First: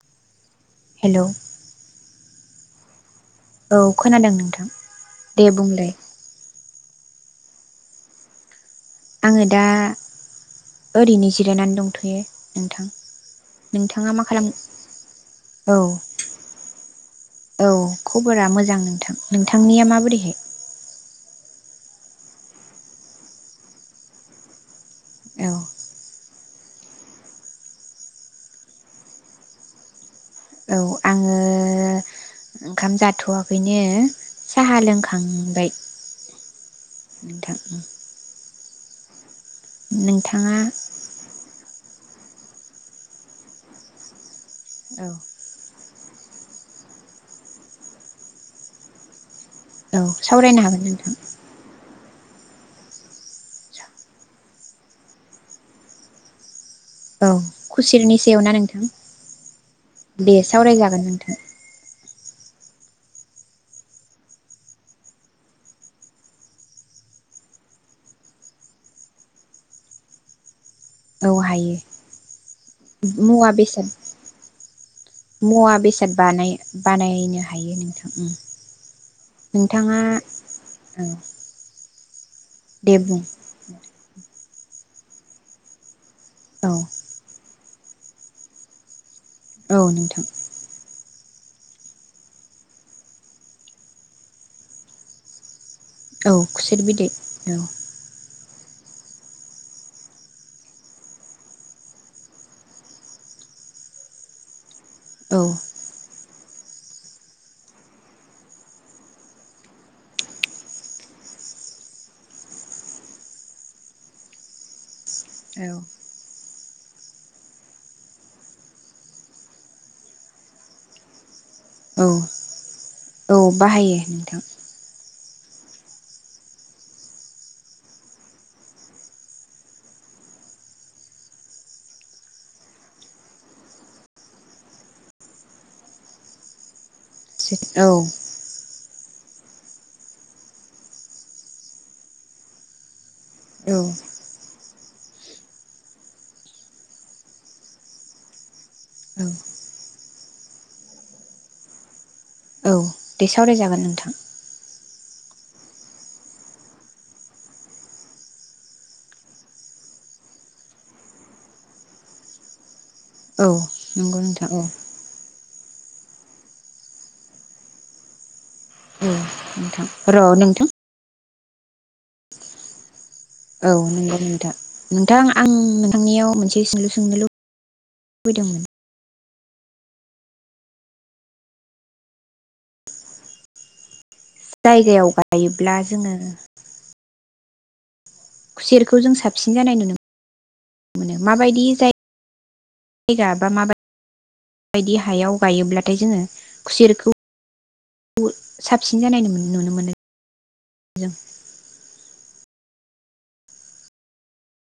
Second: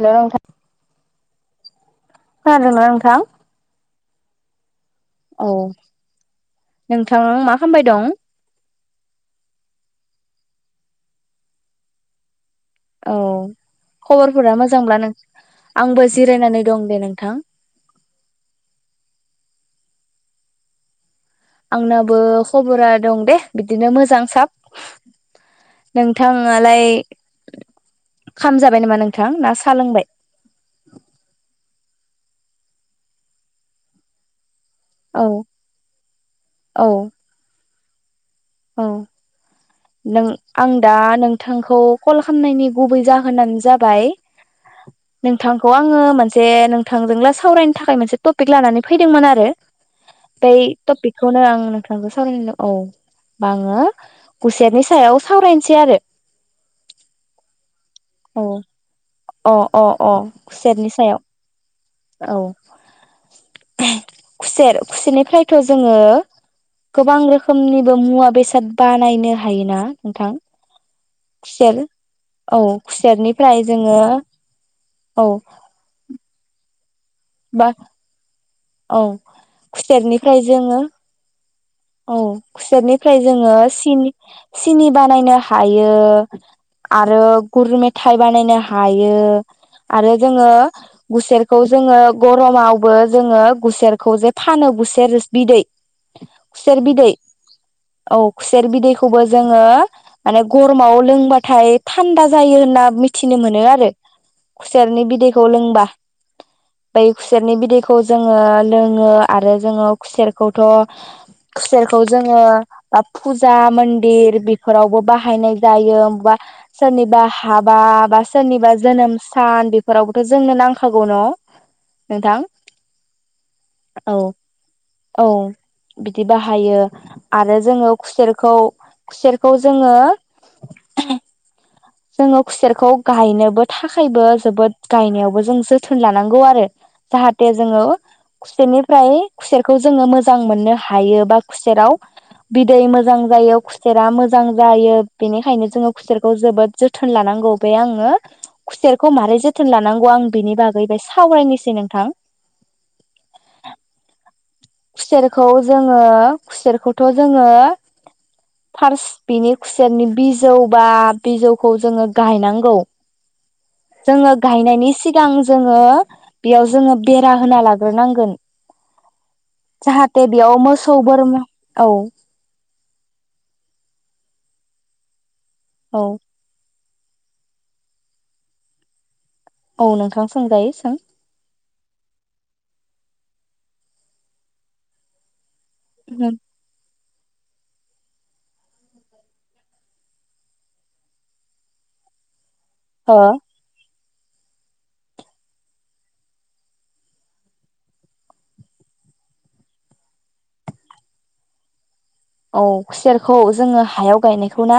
Hello नोंथां hello खोनादों ना नोंथां? औ खोनादों नोंथां दे बुंलाय नोंथाङा मा खालामबाय दं? आङो दा ओरैनो जिरायनानै दंथ'यो । औ खबरफोरा मोजांब्ला नों औ आंबो जिरायनानै दं दे नोंथां । औ खबरा मोजां नोंथां नोंथांनिया माबोरैहाय आंनाबो खबरा दं दे बिदिनो मोजां साब औ नोंथाङालाय खाम जाबाय नामा नोंथां ना साहा लोंबाय औ आङो ओंखाम जाथ'वाखैनो साहा औ लोंखांबाय औ नोंथां । औ नों नोंथाङा आं दा नोंथांखौ कल खालामनायनि गुबै जाहोनानो जाबाय औ । नोंथांखौ आं आङो मोनसे नोंथांजोंला सावरायनो थाखाय मोनसे टपिक लानानै फैदोंमोन आरो औ बेै सावरायनो हागोन नोंथां थफिखखौनो आं नों थांखौ सावरायनोनो औ बाङो खुसेरनि सायाव सावरायनोसै आरो । औ खुसेरनि सायाव ना नोंथां अ अ अ दे खुसेरनि सावरायजागोन नोंथां सायाव औ खुसेर खुसेरनिफ्रायथ' जोङो गोबां रोखोमनिबो मुवा बेसाद बानायनो हायोना नोंथां । औ हायो मुवा खुसेरनिफ्राय बेसाद जोङो औ मुवा बेसाद बानाय बानायनो बा हायो नोंथां उम औ खुसेरनिफ्राय जोङो औ औ दे बुं खुसेरनिफ्राय जोङो सिनि सिनि बानायनो हायो औ आरो गुर मेथाइ बानायनो हायो औ आरो नोंथां जोङो गुसेरखौ जोङो गरमावबो जोङो गुसेरखौ जे फानो गुसेरस बिदै औ खुसेर बिदै औ। औ खुसेर बिदैखौबो जोङो माने गरमाव लोंबाथाय थान्दा जायो होनना मिथिनो मोनो आरो। खुसेरनि औ बिदैखौ लोंबा बै खुसेरनि बिदैखौ जों ङो लोङो आरो जोङो खुसेरखौथ' खुसेरखौ जोङो बा फुजा मन्दिर बेफोरावबो बाहायनाय औ जायोबा मबा सोरनिबा हाबा बा सोरनिबा जोनोम सान बेफोरावबोथ' जोंनो नांखागौ। न' औ नोंथां? औ बाहायो औ नोंथां। औ बिदि बाहायो आरो जोङो खुसेरखौ खुसेरखौ जोङो जोङो खुसेरखौ गायनोबो थाखायबो जोबोद गायनायावबो जों जोथोन लानांगौ आरो। जाहाथे जोङो औ खुसेनि फ्राय खुसेरखौ जोङो मोजां मोननो हायो बा खुसेराव बिदै मोजां जायो औ खुसेरा मोजां जायो बेनिखायनो जोङो खुसेरखौ जोबोद जोथोन लानांगौ बे आङो खुसेरखौ मारै जोथोन लानांगौ आं बिनि बागै बाय सावरायनोसै नोंथां। औ दे सावरायजागोन नोंथां खुसेरखौ जोङो खुसेरखौथ' जोङो फार्स्ट बिनि खुसेरनि बिजौ बा बिजौ खौ जोङो गाहाय नांगौ। औ नंगौ जोङो नोंथां औ गाहायनायनि सि गां जोङो बेयाव जोङो बेरा होना लाग्रोनांगोन। औ नोंथां जाहाथे र' बियाव नोंथां मोसौ बोरमा औ औ नोंगौ नोंथां नोंथां आं औ नोंथांनियाव मोनसे सोंलु सोंनो लु बैदोंमोन। औ नोंथां सोंजायो सों। जायगायाव गायो ब्ला जोङो खुसेरखौ जों साबसिन जानाय नुनो मोनो माबायदि जाय ओ जायगा माबाय बायदि हायाव गायोब्लाथाय जोङो खुसेरखौ साबसिन जानाय नुनो मोनो जों। औ खुसेरखौ जोङो हायाव गायनायखौ ना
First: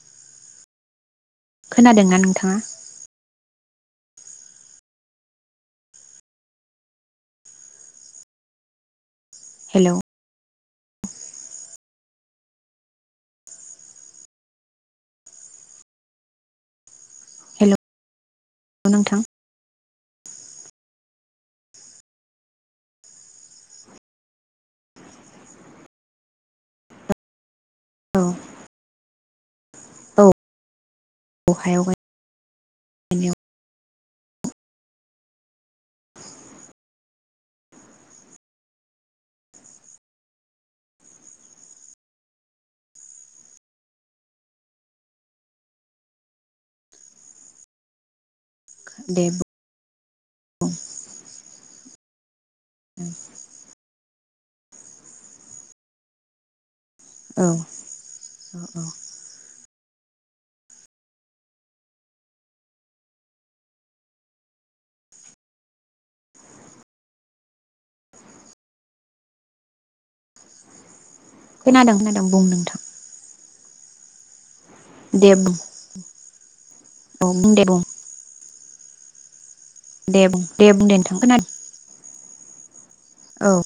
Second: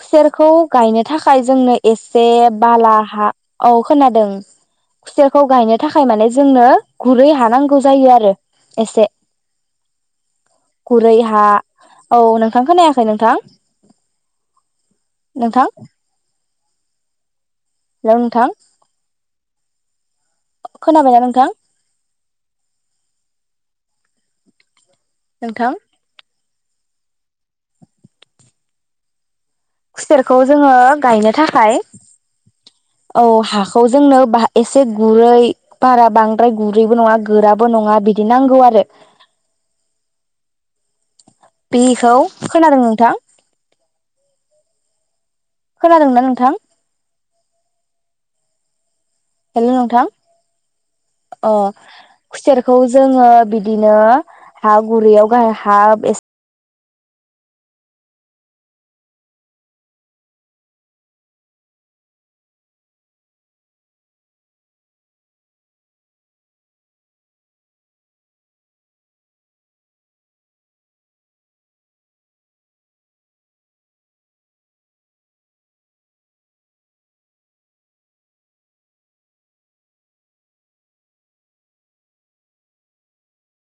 खुसेरखौ गायनो थाखाय जोंनो खोनादोंना एसे नोंथाङा बाला हा औ खोनादों खुसेरखौ गायनो थाखाय माने जोंनो गुरै हानांगौ जायो आरो एसे। हेलौ गुरै हा औ नोंथांखौ नायाखै नोंथां नोंथां हेल' हेलौ नोंथां नोंथां खोनाबायना नोंथां? नोंथां औ खुसेरखौ जोङो गायनो औ थाखाय हायाव औ गायनायाव हाखौ जोंनो एसे गुरै बारा बांद्राय गुरैबो नङा गोराबो नङा बिदि नांगौ आरो बेखौ खोनादों नोंथां? खोनादोंना नोंथां? दे बुं हेल' नोंथां अ खुसेरखौ जोङो बिदिनो हा गुरै याव गाहाय हा एसे औ औ औ खोनादों खोनादों बुं नोंथां । दे बुं औ बुं दे बुं दे बुं दे बुं दे नोंथां खोनादों । औ